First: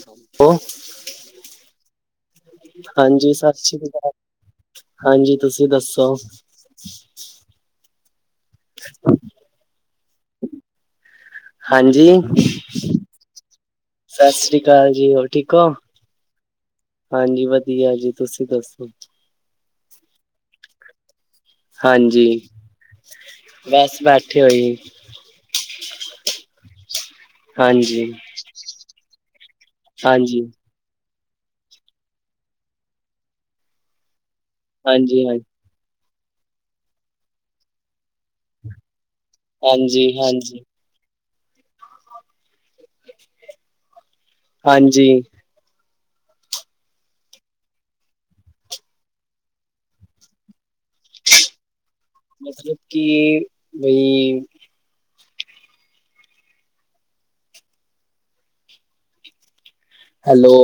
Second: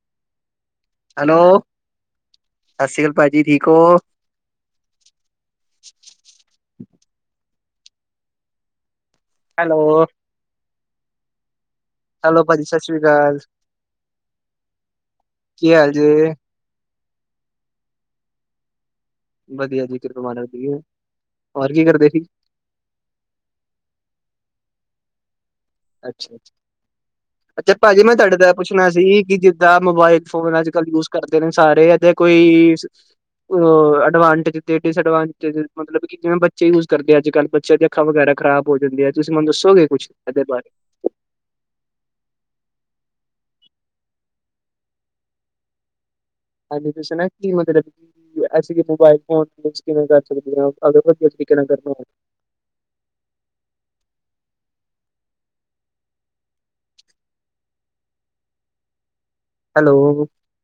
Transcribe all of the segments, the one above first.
Hello, hello, ਸਤਿ ਸ੍ਰੀ ਅਕਾਲ ਹਾਂਜੀ ਭਾਜੀ ਸਤਿ ਠੀਕ ਸ਼੍ਰੀ ਹੋ? ਅਕਾਲ। ਹਾਂਜੀ ਤੁਸੀਂ ਦੱਸੋ? [unintelligible] ਹੈਲੋ ਹਾਂਜੀ, ਹੈਲੋ ਭਾਜੀ ਸਤਿ ਸ੍ਰੀ ਅਕਾਲ, ਸਤਿ ਸ੍ਰੀ ਅਕਾਲ ਜੀ ਹੋਰ ਠੀਕ ਓ। ਕੀ ਹਾਲ ਜੇ? ਹਾਂਜੀ ਵਧੀਆ ਜੀ ਤੁਸੀਂ ਦੱਸੋ? ਵਧੀਆ ਜੀ ਕਿਰਪਾ ਮਾਲਕ ਦੀ ਏ। ਹਾਂਜੀ, ਬਸ ਬੈਠੇ ਹੋਏ। ਅੱਛਾ ਜੀ, ਅੱਛਾ ਭਾਜੀ ਹਾਂਜੀ ਮੈਂ ਤੁਹਾਡੇ ਤੋਂ ਪੁੱਛਣਾ ਸੀ। ਕਿ ਜਿੱਦਾਂ ਮੋਬਾਇਲ ਹਾਂਜੀ ਫੋਨਾਂ ਚ ਯੂਜ ਕਰਦੇ ਨੇ ਸਾਰੇ ਇਹਦੇ ਕੋਈ, ਅ-ਅਡਵਾਂਟੇਜ ਤੇ ਹਾਂਜੀ ਹਾਂ ਡਿਸਐਡਵਾਂਟਜ, ਮਤਲਬ ਕਿ ਜਿਵੇਂ ਬੱਚੇ ਯੂਜ ਕਰਦੇ ਆ, ਅੱਜ ਕੱਲ੍ਹ ਬੱਚਿਆਂ ਦੀ ਅੱਖਾਂ ਵਗੈਰਾ ਖਰਾਬ ਹੋ ਜਾਂਦੀਆਂ। ਤੁਸੀਂ ਮਨੂੰ ਦੱਸੋਗੇ ਹਾਂਜੀ ਕੁਛ ਇਹਦੇ ਹਾਂਜੀ ਬਾਰੇ ਹਾਂਜੀ ਇਦਾਂ ਕਿਸੇ ਨੇ, ਨੀ ਲੈਕੇ ਦੇਣੀ ਜੀ। ਐੇ ਕਿ, ਮੋਬਾਇਲ ਫੋਨ ਕਿਵੇਂ ਕਰ ਸਕਦੇ, ਅਗਰ ਵਧੀਆ ਤਰੀਕੇ ਨਾਲ ਕਰਨਾ ਮਤਲਬ ਕਿ ਬਈ ਹੈਲੋ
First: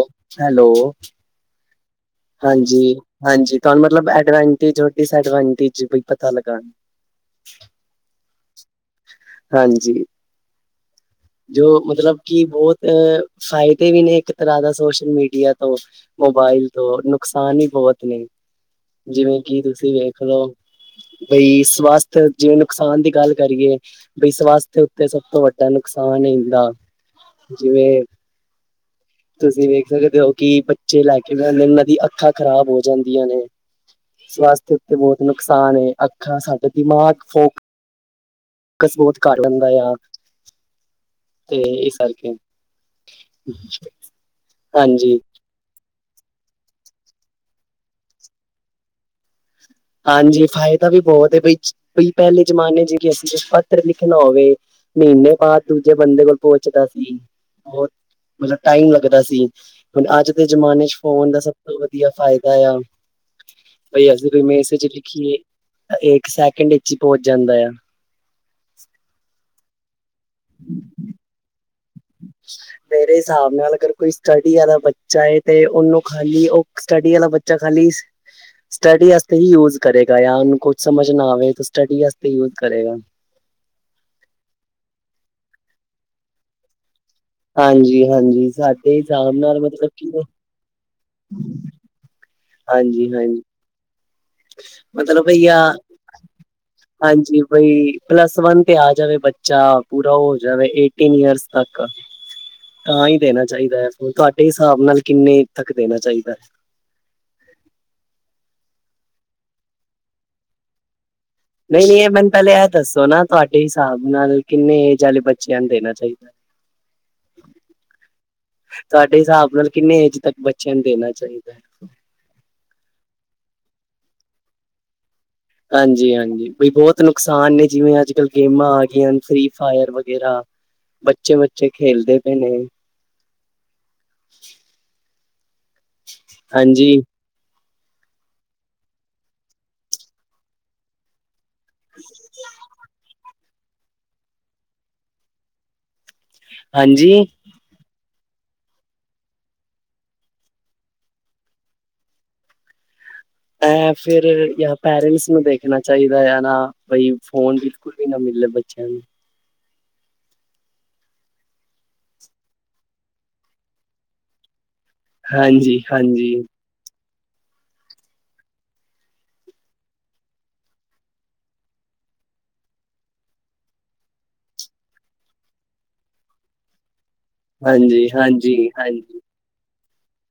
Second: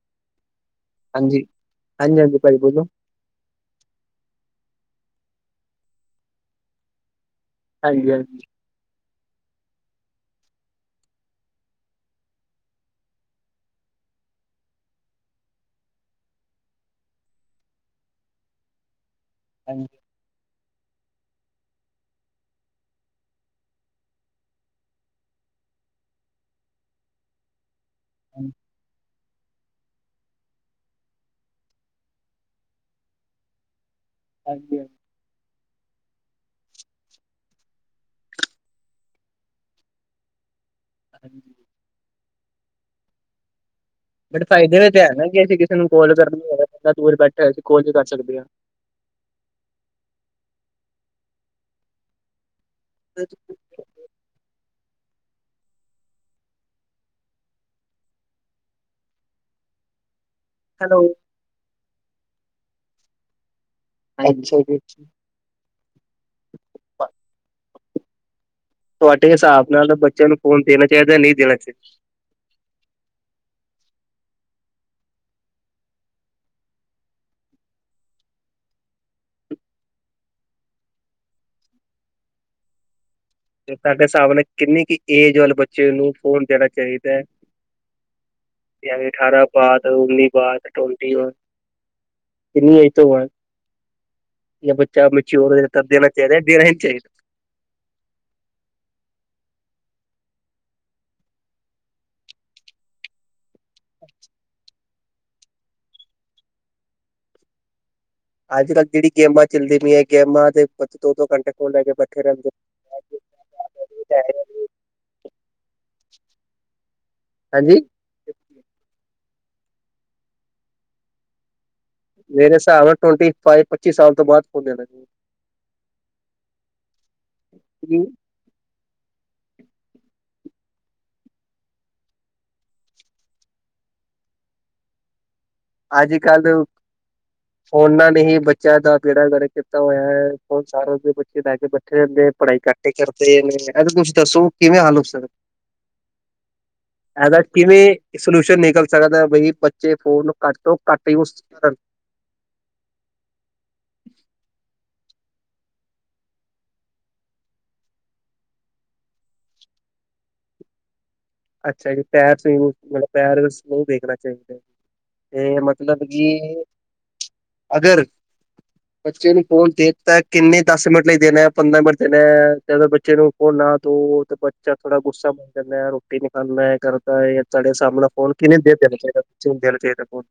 ਹੈਲੋ ਹਾਂਜੀ, ਹਾਂਜੀ ਭਾਜੀ ਬੋਲੋ। ਹਾਂਜੀ ਹਾਂਜੀ, ਤੁਹਾਨੂੰ ਮਤਲਬ ਐਡਵਾਂਟੇਜ ਔਰ ਡਿਸਐਡਵਾਂਟੇਜ ਪਤਾ ਲੱਗਾ। ਹਾਂਜੀ-ਹਾਂਜੀ। ਹਾਂਜੀ। ਜੋ ਮਤਲਬ ਕਿ ਬਹੁਤ ਫਾਇਦੇ ਵੀ ਨੇ ਇੱਕ ਤਰ੍ਹਾਂ ਦਾ ਸੋਸ਼ਲ ਮੀਡੀਆ ਤੋਂ ਮੋਬਾਇਲ ਤੋਂ ਨੁਕਸਾਨ ਹੀ ਬਹੁਤ ਨੇ ਜਿਵੇਂ, ਕਿ ਹਾਂਜੀ ਤੁਸੀਂ ਵੇਖ ਲਓ। ਬਈ ਸਵਸਥ ਜਿਵੇਂ- ਨੁਕਸਾਨ ਦੀ ਗੱਲ ਕਰੀਏ। ਬਈ ਸਵਸਥ ਉੱਤੇ ਸਭ ਤੋਂ ਵੱਡਾ ਨੁ ਨੁਕਸਾਨ ਹੁੰਦਾ, ਜਿਵੇਂ ਹੂੰ। ਤੁਸੀਂ ਵੇਖ ਸਕਦੇ ਓ ਕਿ ਬੱਚੇ, ਲੈ ਕੇ ਨਾਂ ਇਹਨਾਂ ਦੀ ਅੱਖਾਂ ਖ਼ਰਾਬ ਹੋ ਜਾਂਦੀਆਂ ਨੇ। ਸਵਸਥ ਹਾਂਜੀ ਉੱਤੇ ਹਾਂਜੀ ਬਹੁਤ ਨੁਕਸਾਨ ਏ, ਅੱਖਾਂ ਸਾਡੇ ਦਿਮਾਗ ਫੋਕ ਬਸ ਬਹੁਤ ਕਰ ਲੈਂਦਾ ਆ, ਤੇ ਹਾਂਜੀ ਏਸ ਕਰਕੇ। [inaudible] ਬਟ ਫਾਇਦੇ ਵਿੱਚ ਹੈ ਹਾਂਜੀ ਨਾ। ਕਿ ਅਸੀਂ ਕਿਸੇ ਨੂੰ ਕੌਲ ਕਰਨੀ ਦੂਰ ਬੈਠੇ, ਅਸੀਂ ਕੋਲ ਵੀ ਕਰ ਸਕਦੇ ਹਾਂ। ਹਾਂਜੀ ਫ਼ਾਇਦਾ ਵੀ ਬਹੁਤ ਬਈ, ਬ ਪਹਿਲੇ ਜਮਾਨੇ ਚ ਕਿ ਅਸੀਂ ਪੱਤਰ ਲਿਖਣਾ ਹੋਵੇ ਮਹੀਨੇ ਬਾਅਦ ਦੂਜੇ ਬੰਦੇ ਕੋਲ ਪਹੁੰਚਦਾ ਸੀ। ਬਹੁਤ ਮਤਲਬ ਟਾਈਮ ਲੱਗਦਾ ਸੀ। ਹੁਣ ਅੱਜ ਦੇ ਜਮਾਨੇ ਚ ਹੈਲੋ ਫੋਨ ਦਾ ਸਭ ਤੋਂ ਵਧੀਆ ਫਾਇਦਾ ਆ ਬਾਈ ਅਸੀ ਅੱਛਾ ਮੇਲ ਜੀ ਲਿਖੀਏ ਇੱਕ ਸੈਕਿੰਡ ਵਿੱਚ ਹੀ ਪਹੁੰਚ ਜਾਂਦਾ ਆ। ਤੁਹਾਡੇ ਹਿਸਾਬ ਨਾਲ ਤਾਂ ਬੱਚਿਆਂ ਨੂੰ ਫੋਨ ਦੇਣਾ ਚਾਹੀਦਾ ਜਾਂ ਨਹੀਂ ਦੇਣਾ ਚਾਹੀਦਾ? ਮੇਰੇ ਹਿਸਾਬ ਨਾਲ ਅਗਰ ਕੋਈ ਸਟੱਡੀ ਵਾਲਾ ਬੱਚਾ ਹੈ ਤੇ ਉਹਨੂੰ ਖਾਲੀ ਉਹ ਸਟਡੀ ਵਾਲਲਾ ਬੱਚਾ ਖਾਲੀ ਸਟੱਡੀ ਵਾਸਤੇ ਹੀ ਯੂਜ ਕਰੇਗਾ ਜਾਂ ਉਹਨੂੰ ਕੁਛ ਸਮਝ ਨਾ ਆਵੇ ਤਾਂ ਸਟੱਡੀ ਵਾਤੇ ਯੂਜ ਕਰੇਗਾ। ਤੁਹਾਡੇ ਹਿਸਾਬ ਨੇ ਕਿੰਨੀ ਕੁ ਏਜ ਵੱਲ ਬੱਚੇ ਨੂੰ ਫੋਨ ਦੇਣਾ ਚਾਹੀਦਾ ਹੈ? ਹਾਂਜੀ-ਹਾਂਜੀ, ਸਾਡੇ ਯਾਨੀ ਹਿਸਾਬ ਅਠਾਰਾਂ ਨਾਲ ਬਾਅਦ ਮਤਲਬ ਕਿ ਉੱਨੀ ਬਾਅਦ ਟਵੰਟੀ ਬਾਅਦ ਕਿੰਨੀ ਏਜ ਤੋਂ ਬਾਅਦ ਹਾਂਜੀ-ਹਾਂਜੀ। ਜਾਂ ਬੱਚਾ ਮਤਲਬ ਮੈਚਿਓਰ ਯਾ ਹੋਏ ਤਦ ਦੇਣਾ ਚਾਹੀਦਾ ਦੇਣਾ ਹੀ ਨਹੀਂ ਚਾਹੀਦਾ ਹਾਂਜੀ, ਬਈ ਪਲੱਸ ਵਨ ਤੇ ਆ ਜਾਵੇ ਬੱਚਾ ਪੂਰਾ ਹੋ ਜਾਵੇ ਏਟੀਨ ਈਅਰਸ ਤੱਕ। ਤਾਂ ਹੀ ਦੇਣਾ ਚਾਹੀਦਾ ਹੈ, ਤੁਹਾਡੇ ਹਿਸਾਬ ਨਾਲ ਕਿੰਨੇ ਤੱਕ ਦੇਣਾ ਚਾਹੀਦਾ ਹੈ? ਅੱਜ-ਕੱਲ ਜਿਹੜੀ ਗੇਮਾਂ ਚੱਲਦੀ ਪਈਆਂ ਗੇਮਾਂ ਦੇ ਦੋ-ਦੋ ਘੰਟੇ ਫੋਨ ਲੈ ਕੇ ਨਹੀਂ-ਨਹੀਂ, ਇਹ ਬੈਠੇ ਮੈਨੂੰ ਪਹਿਲੇ ਇਹ ਦੱਸੋ ਨਾ ਰਹਿੰਦੇ ਤੁਹਾਡੇ ਹਿਸਾਬ ਨਾਲ ਕਿੰਨੇ ਏਜ ਵਾਲੇ ਬੱਚਿਆਂ ਨੂੰ ਦੇਣਾ ਚਾਹੀਦਾ? [inaudible] ਹਾਂਜੀ। ਤੁਹਾਡੇ ਹਿਸਾਬ ਨਾਲ ਕਿੰਨੇ ਏਜ ਤੱਕ ਬੱਚਿਆਂ ਨੂੰ ਦੇਣਾ ਚਾਹੀਦਾ ਹੈ? ਮੇਰੇ ਹਿਸਾਬ ਨਾਲ ਟਵੈਂਟੀ ਫਾਈਵ ਪੱਚੀ ਸਾਲ ਤੋਂ ਬਾਦ ਫੋਨ ਦੇਣਾ ਚਾਹੀਦਾ। ਹਾਂਜੀ-ਹਾਂਜੀ, ਬਈ ਬਹੁਤ ਨੁਕਸਾਨ ਨੇ ਜਿਵੇਂ ਚਾਹੀਦਾ ਅੱਜ-ਕੱਲ੍ਹ ਗੇਮਾਂ ਆ ਗਈਆਂ ਫ੍ਰਰੀ ਫਾਇਰ ਵਗੈਰਾ ਬੱਚੇ-ਬੱਚੇ ਖੇਲਦੇ ਪਏ ਨੇ। [inaudible] ਅਜ-ਕੱਲ ਦੇ ਹਾਂਜੀ ਫੋਨਾ ਨਹੀਂ ਬੱਚਿਆਂ ਦਾ ਬੀੜਾ ਕਰ ਕੀਤਾ ਹੋਇਆ ਹੈ ਫੋਨ ਸਾਰਾ ਲੈ ਕੇ ਬੈਠੇ ਰਹਦੇ ਆ ਪੜ੍ਹਾਈ ਘੱਟ ਹੀ ਕਰ ਇਹਦਾ ਕੁੱਛ ਦੱਸੋ ਕਿਵੇਂ ਹਲ ਹੋ ਸਕਦਾ ਹਾਂਜੀ ਇਹਦਾ ਕਿਵੇਂ ਸਲਿਊਸ਼ਨ ਨਿਕਲ ਸਕਦਾ ਬਈ ਬੱਚੇ ਫੋਨ ਘੱਟ ਤੋਂ ਘੱਟ ਯੂਜ ਕਰਨ। ਐ ਫਿਰ ਯ ਪੇਰੈਂਟਸ ਨੂੰ ਦੇਖਣਾ ਚਾਹੀਦਾ ਆ ਨਾ ਬਈ ਫੋਨ ਵੀ ਸਕੂਲ ਵੀ ਨਾ ਮਿਲਲੇ ਬੱਚਿਆਂ ਨੂੰ। ਅੱਛਾ ਜੀ, ਪੈਰਟਸ ਮਤਲਬ ਪੈਰਟਸ ਨੂੰ ਦੇਖਣਾ ਚਾਹੀਦਾ। ਇਹ ਹਾਂਜੀ ਮਤਲਬ ਕਿ ਹਾਂਜੀ ਅਗਰ [inaudible] ਬੱਚੇ ਨੂੰ ਫੋਨ ਦੇ ਦਿੱਤਾ ਕਿੰਨੇ ਦਸ ਮਿੰਟ ਲਈ ਦੇਣਾ, ਪੰਦਰਾਂ ਮਿੰਟ ਦੇਣਾ ਹੈ ਜਦੋਂ ਬੱਚੇ ਨੂੰ ਫੋਨ ਨਾ ਦੋ ਤੇ ਉਹ ਬੱਚਾ ਥੋੜਾ ਗੁੱਸਾ ਮਨ ਜਾਂਦਾ ਹੈ ਰੋਟੀ ਨੀ ਖਾਂਦਾ ਹੈ ਇਹ ਕਰਦਾ ਹੈ। ਸਾਡੇ ਸਾਹਮ ਹਾਂਜੀ ਫੋਨ ਕਿ ਨਹੀਂ ਹਾਂਜੀ ਦੇਣਾ ਹਾਂਜੀ ਚਾਹੀਦਾ ਨਹੀਂ ਦੇਣਾ ਚਾਹੀਦਾ ਫੋਨ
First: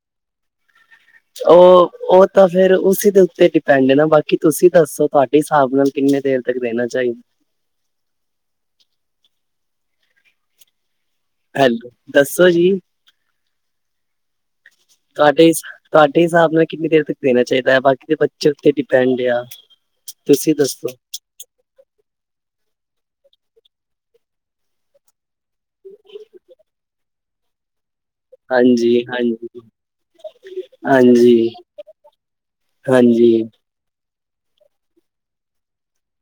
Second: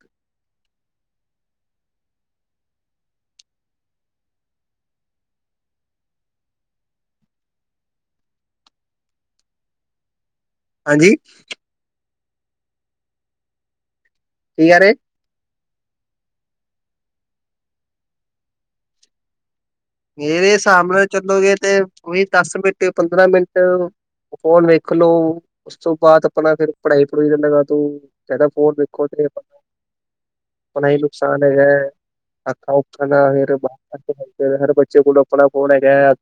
ਉਹ ਉਹ ਤਾਂ ਫਿਰ ਉਸ ਦੇ ਉੱਤੇ ਡਿਪੈਂਡ ਨਾ ਬਾਕੀ ਤੁਸੀਂ ਦੱਸੋ ਤੁਹਾਡੇ ਹਿਸਾਬ ਨਾਲ ਕਿੰਨੇ ਦੇਰ ਤੱਕ ਦੇਣਾ ਚਾਹੀਦਾ ਹਾਂਜੀ ਹੈਲੋ ਦੱਸੋ ਜੀ ਕੀ ਕਹਿ ਰਹੇ ਤੁਹਾਡੇ-ਤੁਹਾਡੇ ਹਿਸਾਬ ਨਾਲ ਕਿੰਨੀ ਦੇਰ ਤੱਕ ਦੇਣਾ ਚਾਹੀਦਾ ਹੈ ਬਾਕੀ ਦੇ ਬੱਚੇ ਉੱਤੇ ਡਿਪੈਂਡ ਆ। ਮੇਰੇ ਤੁਸੀਂ ਹਿਸਾਬ ਦੱਸੋ ਨਾਲ ਚੱਲੋਗੇ ਤੇ ਉਹੀ ਦਸ ਮਿੰਟ, ਪੰਦਰਾਂ ਮਿੰਟ ਫੋਨ ਵੇਖਲੋ ਉਸ ਤੋਂ ਬਾਅਦ ਆਪਣਾ ਫਿਰ ਪੜ੍ਹਾਈ- ਪੜੁਈ ਦਾ ਲਗਾਦੋ। ਕਿੰਦਾ ਫੋਨ ਹਾਂਜੀ ਵੇਖੋ ਤੇ ਹਾਂਜੀ ਪਤਾ ਆਪਣਾ ਹੀ ਨੁਕਸਾਨ ਹਾਂਜੀ ਹੈਗਾ ਅੱਖਾਂ-ਉਖਾਂ ਦਾ ਹਾਂਜੀ ਫੇਰ ਬਾਹਰ ਫਿਰ ਹਰ ਬੱਚੇ ਕੋਲ ਆਪਣਾ ਫੋਨ ਹੈਗਾ ਅਜ।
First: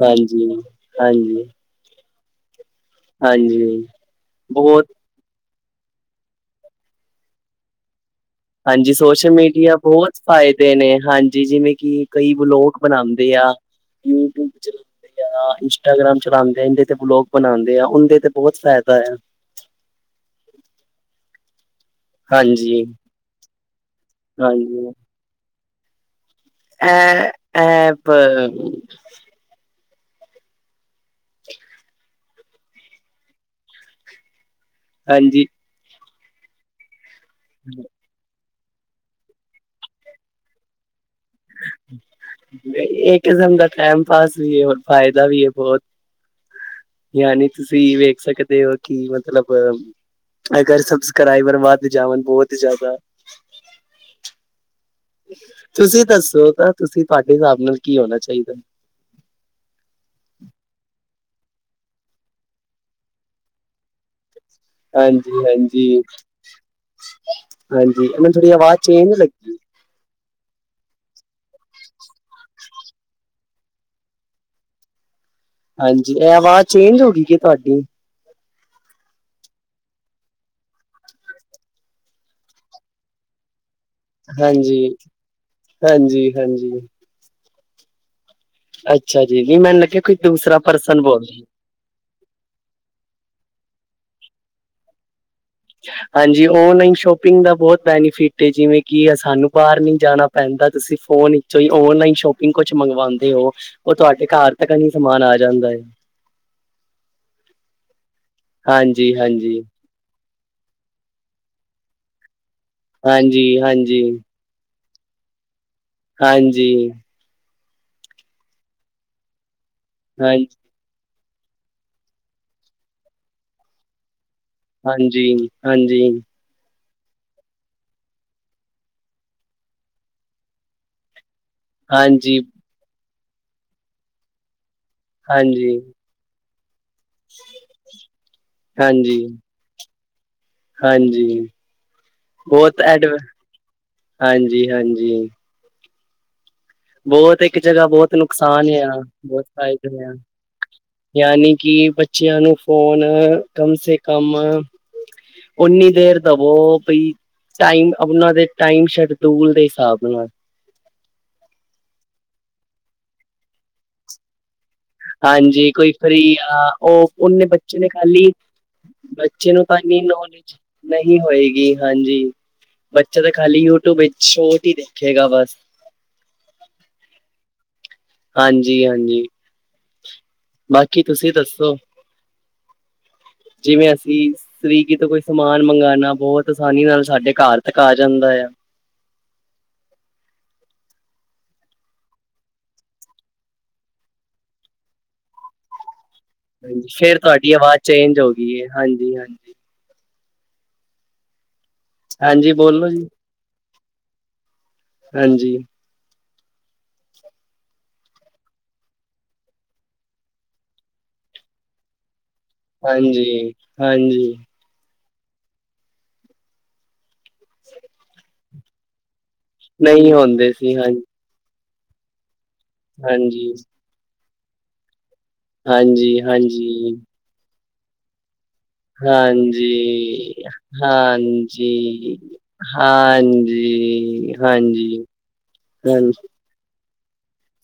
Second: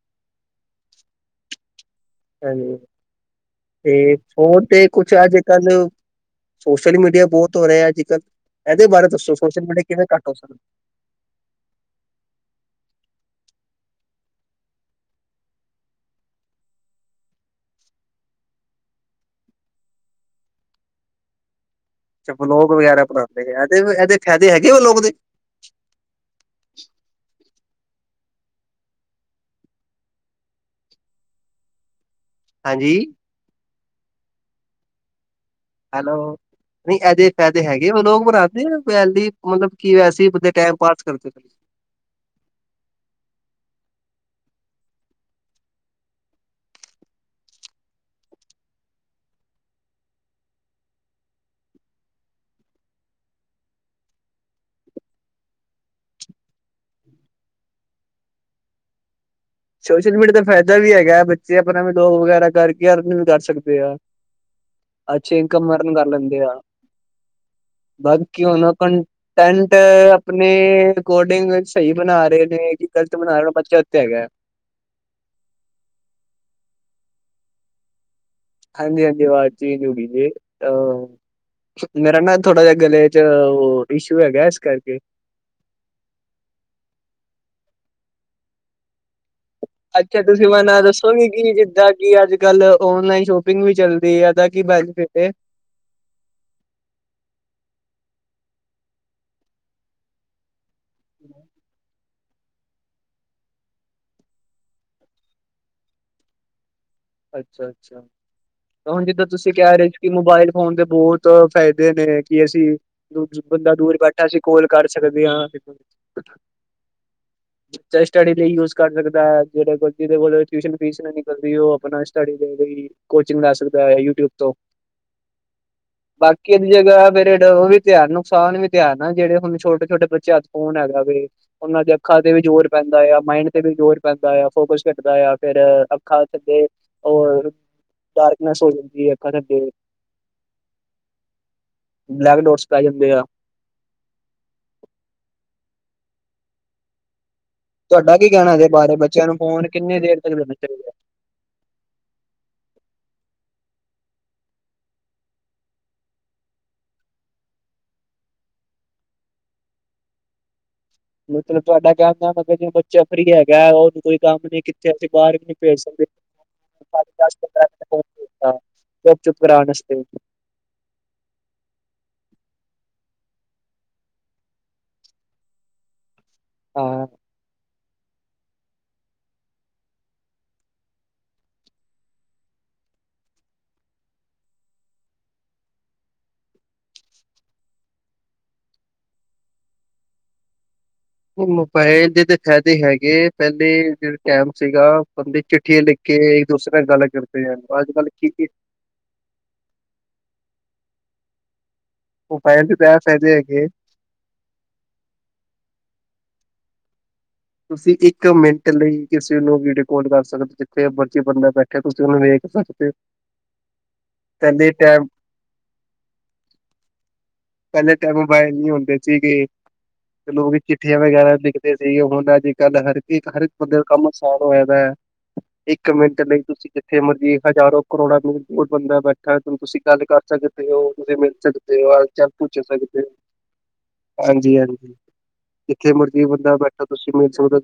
ਹਾਂਜੀ-ਹਾਂਜੀ। ਹਾਂਜੀ। ਹਾਂਜੀ। ਤੇ ਫੋਨ ਬਹੁਤ ਤੇ ਕੁਛ ਅੱਜ-ਕੱਲ ਸੋਸ਼ਲ ਮੀਡੀਆ ਬਹੁਤ ਹੋ ਰਿਹਾ ਅੱਜ-ਕੱਲ। ਹਾਂਜੀ ਸੋਸ਼ਲ ਮੀਡੀਆ ਬਹੁਤ ਫਾਇਦੇ ਨੇ ਹਾਂਜੀ ਜੀ ਜਿਵੇਂ ਕਿ ਕਈ ਵਲੋਗ ਬਣਾਉਂਦੇ ਆ ਯੂਟਿਊਬ ਚ ਜਾਂ ਇੰਸਟਾਗ੍ਰਾਮ ਚਲਾਉਂਦੇ ਆਦੇ ਤੇ ਬਲੋਗ ਬਣਾਉਂਦੇ ਆ ਉਹਦੇ ਤੇ ਬਹੁਤ ਫਾਇਦਾ ਆ ਚ ਫਲੋ ਹਾਂਜੀ ਵਗੈਰਾ ਬਣਾਉਦੇ ਆ ਇਹਦੇ ਇਹਦੇ ਫ਼ਾਇਦੇ ਹੈਗੇ ਵ ਹਾਂਜੀ ਲੋਕ ਦੇ ਅ ਠ ਹਾਂਜੀ ਹਾਂਜੀ ਹੈਲੋ ਨਹੀਂ ਇਹਦੇ ਫਾਇਦੇ ਹੈਗੇ ਉਹ ਲੋਕ ਬਰਾ ਵੈਲੀ ਮਤਲਬ ਕੀ ਵੈਸੀ ਬੰਦੇ ਟੈਮ ਪਾਸ ਕਰਦੇ ਇਹ ਕਿਸਮ ਦਾ ਟਾਈਮ ਪਾਸ ਵੀ ਹੈ ਹੋਰ ਫਾਇਦਾ ਵੀ ਹੈ ਬਹੁਤ ਯਾਨੀ ਤੁਸੀਂ ਵੇਖ ਸਕਦੇ ਹੋ ਕਿ ਮਤਲਬ ਅਗਰ ਸਬਸਕਰਾਈਬਰ ਵੱਧ ਜਾਵਣ ਬਹੁਤ ਜ਼ਿਆਦਾ ਤੁਸੀਂ ਦੱਸੋ ਤਾਂ ਤੁਸੀਂ ਤੁਹਾਡੇ ਹਿਸਾਬ ਨਾਲ ਕੀ ਹੋਣਾ ਚਾਹੀਦਾ ਸੋਸ਼ਲ ਮੀਡੀਆ ਦਾ ਫਾਇਦਾ ਵੀ ਹੈਗਾ ਬੱਚੇ ਆਪਣਾ ਵੀ ਬਲੋਕ ਵਗੈਰਾ ਕਰਕੇ ਅਰਨਿੰਗ ਵੀ ਕਰ ਸਕਦੇ ਆ [unintelligible] [inaudible] ਅੱਛੀ ਹਾਂਜੀ ਇਨਕਮ ਹਾਂਜੀ ਅਰਨ ਕਰ ਲੈਂਦੇ ਆ ਹਾਂਜੀ ਮੈਨੂੰ ਬਾਕੀ ਥੋਡੀ ਹੁਣ ਆਵਾਜ਼ ਚੇਂਜ ਲੱਗੀ ਕੰਟੈਂਟ ਆਪਣੇ ਅ ਕੋਡਿੰਗ ਸਹੀ ਬਣਾ ਰਹੇ ਨੇ ਕਿ ਗ਼ਲਤ ਬਣਾ ਰਹੇ ਨੇ ਬੱਚਾ ਉੱਥ ਹੈਗਾ ਹਾਂਜੀ ਇਹ ਆਵਾਜ਼ ਚੇਂਜ ਹੋ ਗਈ ਕਿ ਤੁਹਾਡੀ ਹਾਂਜੀ ਹਾਂਜੀ ਆਵਾਜ਼ ਚ ਜੁੜੀ ਜੇ ਅਹ ਮੇਰਾ ਨਾ ਥੋੜਾ ਜਿਹਾ ਗਲੇ ਚ ਉਹ ਇਸ਼ੂ ਹੈਗਾ ਇਸ ਹਾਂਜੀ ਕਰਕੇ ਹਾਂਜੀ ਹਾਂਜੀ ਅੱਛਾ ਜੀ ਨਹੀਂ ਮੈਨੂੰ ਲੱਗਿਆ ਕੋਈ ਦੂਸਰਾ ਪਰਸਨ ਬੋਲਦੇ ਕੀ ਅੱਜ ਕੱਲ ਔਨਲਾਈਨ ਸ਼ੋਪਿੰਗ ਵੀ ਚੱਲਦੀ ਹੈ ਇਹਦਾ ਕੀ ਬੈਨੀਫਿਟ ਹਾਂਜੀ ਓਨਲਾਈਨ ਸ਼ੋਪਿੰਗ ਦਾ ਬਹੁਤ ਬੈਨੀਫਿਟ ਜਿਵੇਂ ਕਿ ਸਾਨੂੰ ਬਾਹਰ ਨੀ ਜਾਣਾ ਪੈਂਦਾ ਤੁਸੀਂ ਫੋਨੋਂ ਹੀ ਔਨਲਾਈਨ ਸ਼ੋਪਿੰ ਕੁਛ ਮੰਗਵਾਉਂਦੇ ਹੋ ਉਹ ਤੁਹਾਡੇ ਘਰ ਤੱਕ ਨਹੀਂ ਸਮਾਨ ਆ ਜਾਂਦਾ ਹੈ ਅੱਛਾ ਅੱਛਾ ਤਾਂ ਹੁਣ ਹਾਂਜੀ ਜਿੱਦਾਂ ਤੁਸੀਂ ਹਾਂਜੀ ਕਹਿ ਰਹੇ ਹੋ ਕਿ ਮੋਬਾਇਲ ਫੋਨ ਦੇ ਬਹੁਤ ਫ਼ਾਇਦੇ ਨੇ ਕਿ ਅਸੀਂ ਹਾਂਜੀ ਬੰਦਾ ਦੂਰ ਹਾਂਜੀ ਬੈਠਾ ਸੀ ਕੋਲ ਕਰ ਸਕਦੇ ਹਾਂ ਹਾਂਜੀ ਬੱਚਾ ਸਟੱਡੀ ਲਈ ਯੂਜ ਕਰ ਸਕਦਾ ਜਿਹੜੇ ਕੋ ਜਿਹਦੇ ਕੋਲ ਹਾਂਜੀ ਟਿਊਸ਼ਨ ਫੀਸ ਨਾ ਨਿਕਲਦੀ ਉਹ ਆਪਣਾ ਸਟੱਡੀ ਦੇ ਲਈ ਕੋਚਿੰਗ ਲੈ ਸਕਦਾ ਯੂਟਿਊਬ ਤੋਂ ਹਾਂਜੀ ਹਾਂਜੀ ਬਾਕੀ ਇਹਦੀ ਜਗ੍ਹਾ ਫ ਉਹ ਵੀ ਤਿਆਰ ਨੁਕਸਾਨ ਵੀ ਤਿਆਰ ਨਾ ਜਿਹੜੇ ਹੁਣ ਛੋਟੇ ਛੋਟੇ ਬੱਚੇ ਅੱਜ ਫੋਨ ਹੈਗਾ ਵੀ ਉਹਨਾਂ ਦੇ ਅੱਖਾਂ ਤੇ ਵੀ ਹਾਂਜੀ ਜ਼ੋਰ ਪੈਂਦਾ ਆ ਮਾਇੰਡ ਤੇ ਵੀ ਜ਼ੋਰ ਪੈਂਦਾ ਆ ਫੋਕਸ ਖਟਦਾ ਆ ਫੇਿਰ ਹਾਂਜੀ ਅੱਖਾਂ ਥੱਲੇ ਹੋਰ, ਡਾਰਕਨੈਸ ਹੋ ਜਾਂਦੀ ਹੈ, ਹਾਂਜੀ ਅੱਖਾਂ ਦੇ ਅੱਗੇ। ਹਾਂਜੀ, ਬਹੁਤ ਪੈ ਐਡ, ਜਾਂਦੇ ਆ ਹਾਂਜੀ-ਹਾਂਜੀ। ਬਹੁਤ ਇੱਕ ਜਗ੍ਹਾ ਬਹੁਤ ਤੁਹਾਡਾ ਕੀ ਕਹਿਣਾ ਇਹਦੇ ਨੁਕਸਾਨ ਬਾਰੇ ਆ ਬੱਚਿਆਂ ਨੂੰ ਬਹੁਤ ਫੋਨ ਕਿੰਨੀ ਫਾਇਦੇ ਆ ਦੇਰ ਤੱਕ ਦੇਣਾ ਚਾਹੀਦਾ ਯਾਨੀ ਕਿ ਬੱਚਿਆਂ ਨੂੰ ਫੋਨ ਕਮ ਸੇ ਕਮ ਉਓਨੀ ਦੇਰ ਦਾ ਵੋ ਪਈ ਟਾਈਮ ਉਹਨਾਂ ਦੇ ਟਾਈਮ ਸ਼ਡਊਲ ਦੇ ਹਿਸਾਬ ਨਾਲ ਮਤਲਬ ਤੁਹਾਡਾ ਕਿਆ ਹੁੰਦਾ ਮ ਕਿਹਾ ਜ ਬੱਚਾ ਫਰੀ ਹੈਗਾ ਉਹਨੂੰ ਕੋਈ ਕੰਮ ਨੀ ਕੀਤਾ ਹਾਂਜੀ ਕੋਈ ਫਰੀ ਆ ਪੰਜ ਉਹ ਦਸ ਓਨੇ ਪੰਦਰਾਂ ਬੱਚੇ ਮਿੰਟ ਨੇ ਫੋਨ ਦੇ ਖਾਲੀ ਦਿੱਤਾ ਚੁੱਪ ਚੁੱਪ ਬੱਚੇ ਨੂੰ ਕਰਾਉਣ ਤਾਂ ਇਨੀ ਵਾਸਤੇ ਨੌਲੇਜ ਨਹੀਂ ਹੋਏਗੀ ਹਾਂਜੀ ਬੱਚਾ ਤਾਂ ਖਾਲੀ ਯੂਟਿਊਬ ਵਿੱਚ ਸ਼ੋਟ ਹੀ ਦੇਖੇਗਾ ਬਸ ਹਾਂ। ਹਾਂਜੀ-ਹਾਂਜੀ। ਬਾਕੀ ਤੁਸੀਂ ਦੱਸੋ! ਜਿਵੇਂ, ਅਸੀ ਸਵੀਗੀ ਤੋਂ ਕੋਈ ਸਮਾਨ ਮੰਗਾਣਾ, ਬਹੁਤ ਆਸਾਨੀ ਨਾਲ ਸਾਡੇ ਘਰ ਤੱਕ ਆ ਜਾਂਦਾ ਤਾਂ। ਮੋਬਾਇਲ ਦੇ ਤਾਂ ਫਾਇਦੇ ਹੈਗੇ, ਪਹਿਲੇ, ਜਿਹੜੇ ਟਾਈਮ ਸੀਗਾ, ਬੰਦੇ ਚਿੱਠੀਆਂ ਲਿਖਕੇ ਹਾਂਜੀ, ਫੇਰ ਤੁਹਾਡੀ ਆਵਾਜ਼ ਚੇਂਜ ਹੋ ਗਈ ਹੈ, ਹਾਂਜੀ-ਹਾਂਜੀ। ਹਾਂਜੀ, ਮੋਬਾਇਲ ਦੇ ਬੋਲੋ ਤਾਂ ਇਹ ਜੀ, ਫਾਇਦੇ ਹੈਗੇ ਹਾਂਜੀ। ਤੁਸੀਂ ਇੱਕ ਮਿੰਟ ਲਈ ਕਿਸੇ ਨੂੰ ਵੀਡੀਓ ਕਾਲ ਕਰ ਸਕਦੇ ਹੋ, ਜਿੱਥੇ ਮਰਜ਼ੀ ਬੰਦਾ ਬੈਠਿਆ, ਤੁਸੀਂ ਉਹਨੂੰ ਵੇਖ ਸਕਦੇ, ਹਾਂਜੀ ਹਾਂਜੀ ਪਹਿਲੇ ਟੈਮ ਪਹਿਲੇ ਟੈਮ ਮੋਬਾਇਲ ਨਹੀਂ ਹੁੰਦੇ ਸੀਗੇ, ਨਹੀਂ ਹੁੰਦੇ ਲੋਕ ਸੀ ਹਾਂ ਚਿੱਠੀਆਂ ਵਗੈਰਾ ਲਿਖਦੇ ਸੀ, ਹੁਣ ਅੱਜ-ਕੱਲ ਹਰ ਇੱਕ, ਹਰ ਇੱਕ ਹਾਂਜੀ ਬੰਦੇ ਦਾ ਕੰਮ ਅਸਾਨ ਹੋਇਆ ਪਿਆ। ਇੱਕ ਮਿੰਟ ਹਾਂਜੀ ਲਈ, ਤੁਸੀਂ ਹਾਂਜੀ ਜਿੱਥੇ ਮਰਜ਼ੀ ਹਜ਼ਾਰੋ, ਕਰੋੜਾਂ ਨੁੰ ਹੋਰ ਬੰਦਾ ਬੈਠਾ, ਤੁਸੀਂ ਗੱਲ ਕਰ ਹਾਂਜੀ ਸਕਦੇ ਹੋ, ਤੁ ਮਿਲ ਸਕਦੇ ਹੋ ਸਕਦੇ ਹੋ ਹਾਨਜੀ- ਹਾਂਜੀ। ਜਿੱਥੇ ਹਾਂਜੀ ਮਰਜ਼ੀ ਬੰਦਾ ਬੈਠਾ, ਤੁਸੀਂ ਮਿਲ ਸਕਦੇ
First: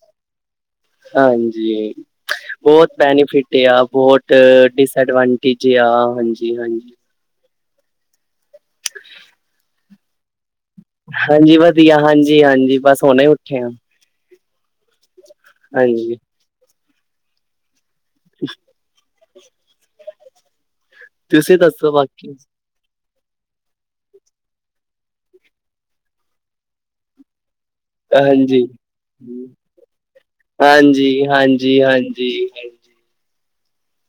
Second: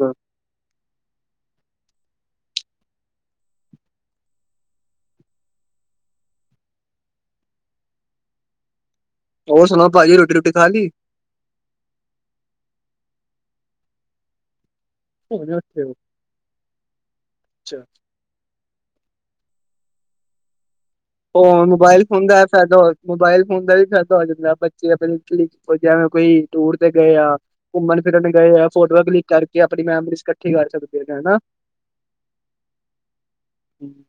ਹਾਂਜੀ। ਬਹੁਤ ਬੈਨੀਫਿਟ ਯਾਂ, ਬਹੁਤ ਡਿਸਐਡਵਾਂਟੇਜ ਯਾਂ, ਹਾਂਜੀ-ਹਾਂਜੀ। [inaudible] ਹੋਰ ਸੁਣਾਓ, ਭਾਜੀ, ਰੋਟੀ-ਰੁਟੀ ਖਾਲੀ? ਹਾਂਜੀ ਵਧੀਆ। ਹਾਂਜੀ-ਹਾਂਜੀ, ਬਸ ਹੁਣੇ ਹੀ ਉੱਠੇ ਆ। ਹਾਂਜੀ ਅੱਛਾ। ਅੱ ਉਹ ਤੁਸੀਂ ਦੱਸੋ ਮੋਬਾਈਲ ਫੋਨ ਬਾਕੀ ਦਾ ਐ ਫਾਇਦਾ ਹੋ ਮੋਬਾਇਲ ਫੋਨ ਦਾ ਵੀ ਫਾਇਦਾ ਹੋ ਜਾਂਦਾ, ਬੱਚੇ ਪਹਿਲ ਜਿਵੇਂ ਕੋਈ, ਟੂਰ ਤੇ ਗਏ ਆ ਘੁੰਮਣ-ਫਿਰਨ ਗਏ ਹਾਂਜੀ ਆ, ਫੋਟੋਆਂ ਕਲਿੱਕ ਕਰਕੇ ਆਪਣੀ ਮੈਮਰੀਜ਼ ਇਕੱਠੀ ਕਰ ਸਕਦੇ, ਹਾਂਜੀ ਹੈਨਾ। ਹਮ ਹਾਂਜੀ ਹਾਂਜੀ [inaudible]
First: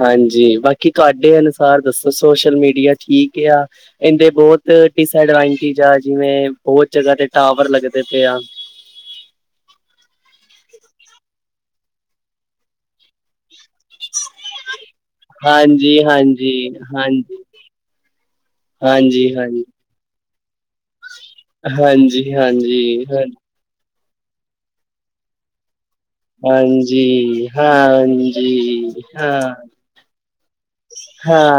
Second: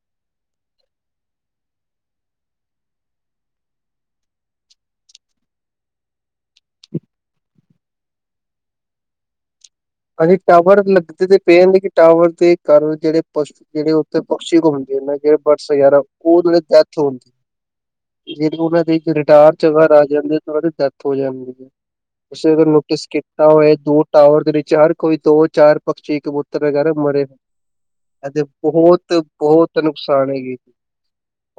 ਹਾਂਜੀ, ਬਾਕੀ ਤੁਹਾਡੇ ਅਨੁਸਾਰ ਦੱਸੋ, ਸੋਸ਼ਲ ਮੀਡੀਆ ਠੀਕ ਯਾ? ਇਂਹਦੇ ਬਹੁਤ ਡਿਸਐਡਵਾਂਟੇਜ ਆ, ਜਿਵੇਂ, ਬਹੁਤ ਜਗ੍ਹਾ ਤੇ ਟਾਵਰ ਲੱਗਦੇ ਪਏ ਆ। ਹਾਂਜੀ, ਟਾਵਰ ਲੱਗਦੇ ਤੇ ਪਏ ਜਾਂਦੇ ਕਿ, ਟਾਵਰ ਦੇ ਕਾਰਨ ਜਿਹੜੇ ਪਸ਼ ਜਿਹੜੇ ਉੱਤੇ ਪਕਸੀ਼ ਘੁੰਮਦੇ ਨਾ ਜਿਹੜੇ, ਬਰਡਸ ਹਾਂਜੀ ਵਗੈਰਾ ਉਹ ਹਾਂਜੀ ਡੈਥ ਹੁੰਦੀ। ਹਾਂਜੀ ਜ ਉਹਨਾਂ ਦੇ ਹਾਂਜੀ ਰਿਟਾਇਰ'ਚ ਹਾਂਜੀ ਅਗਰ ਆ ਜਾਂਦੇ ਉਹ ਦੀ ਡੈਥ ਹੋ ਜਾਂਦੀ। ਹਾਂਜੀ ਤੁਸੀਂ ਅਗਰ ਨੋਟਿਸ ਕੀਤਾ ਹੋਏ, ਦੋ ਟਾਵਰ, ਦੇ, ਚਾਰ ਕੋਈ ਦੋ-ਚਾਰ ਪਕਸ਼ੀ, ਕਬੂਤਰ ਵਗੈਰਾ ਮਰੇ, ਹਾਂਜੀ ਹਾਂ ਹਾਂਜੀ ਇਹਦੇ ਹਾਂਜੀ ਹਾਂ ਬਹੁਤ-ਬਹੁਤ ਨੁਕਸਾਨ ਹੈਗੀ।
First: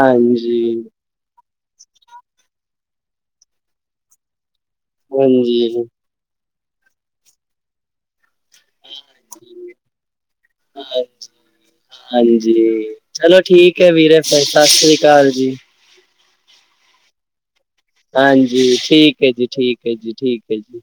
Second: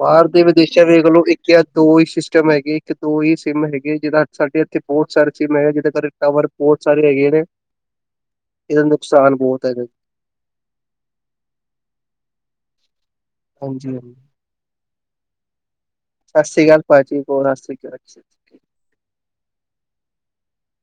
ਬਾਹਰ ਦੇ ਵਿਦੇਸ਼ਾਂ ਦੇ ਲੋਕੀ ਦੋ ਹੀ ਸਿਸਟਮ ਹੈਗੇ, ਇੱਕ-ਦੋ ਹੀ ਸਿੰਮ ਹੈਗੇ, ਜਿਹੜ ਸਾਡੇ ਇੱਥੇ ਬਹੁਤ ਸਾਰੇ ਸਿਮ ਹੈਗੇ ਹਾਂਜੀ ਜਿਹਦੇ ਕਰ ਟਾਵਰ ਬਹੁਤ ਸਾਰੇ ਹੈਗੇ ਨੇ। ਇਹਦਾ ਨੁਕਸਾਨ ਬਹੁਤ ਆ ਇਹਦੇ ਹਾਂਜੀ, ਚਲੋ ਠੀਕ ਹੈ ਹਾਂਜੀ ਹਾਂਜੀ ਵੀਰੇ, ਫਿਰ, ਸਤਿ ਸ੍ਰੀ ਅਕਾਲ ਜੀ। ਸਤਿ ਸ੍ਰੀ ਅਕਾਲ, ਭਾਜੀ, ਸਤ ਸ਼੍ਰੀ ਅਕਾਲ। ਹਾਂਜੀ, ਠੀਕ ਹੈ ਜੀ, ਠੀਕ ਹੈ ਜੀ, ਠੀਕ ਹੈ ਜੀ।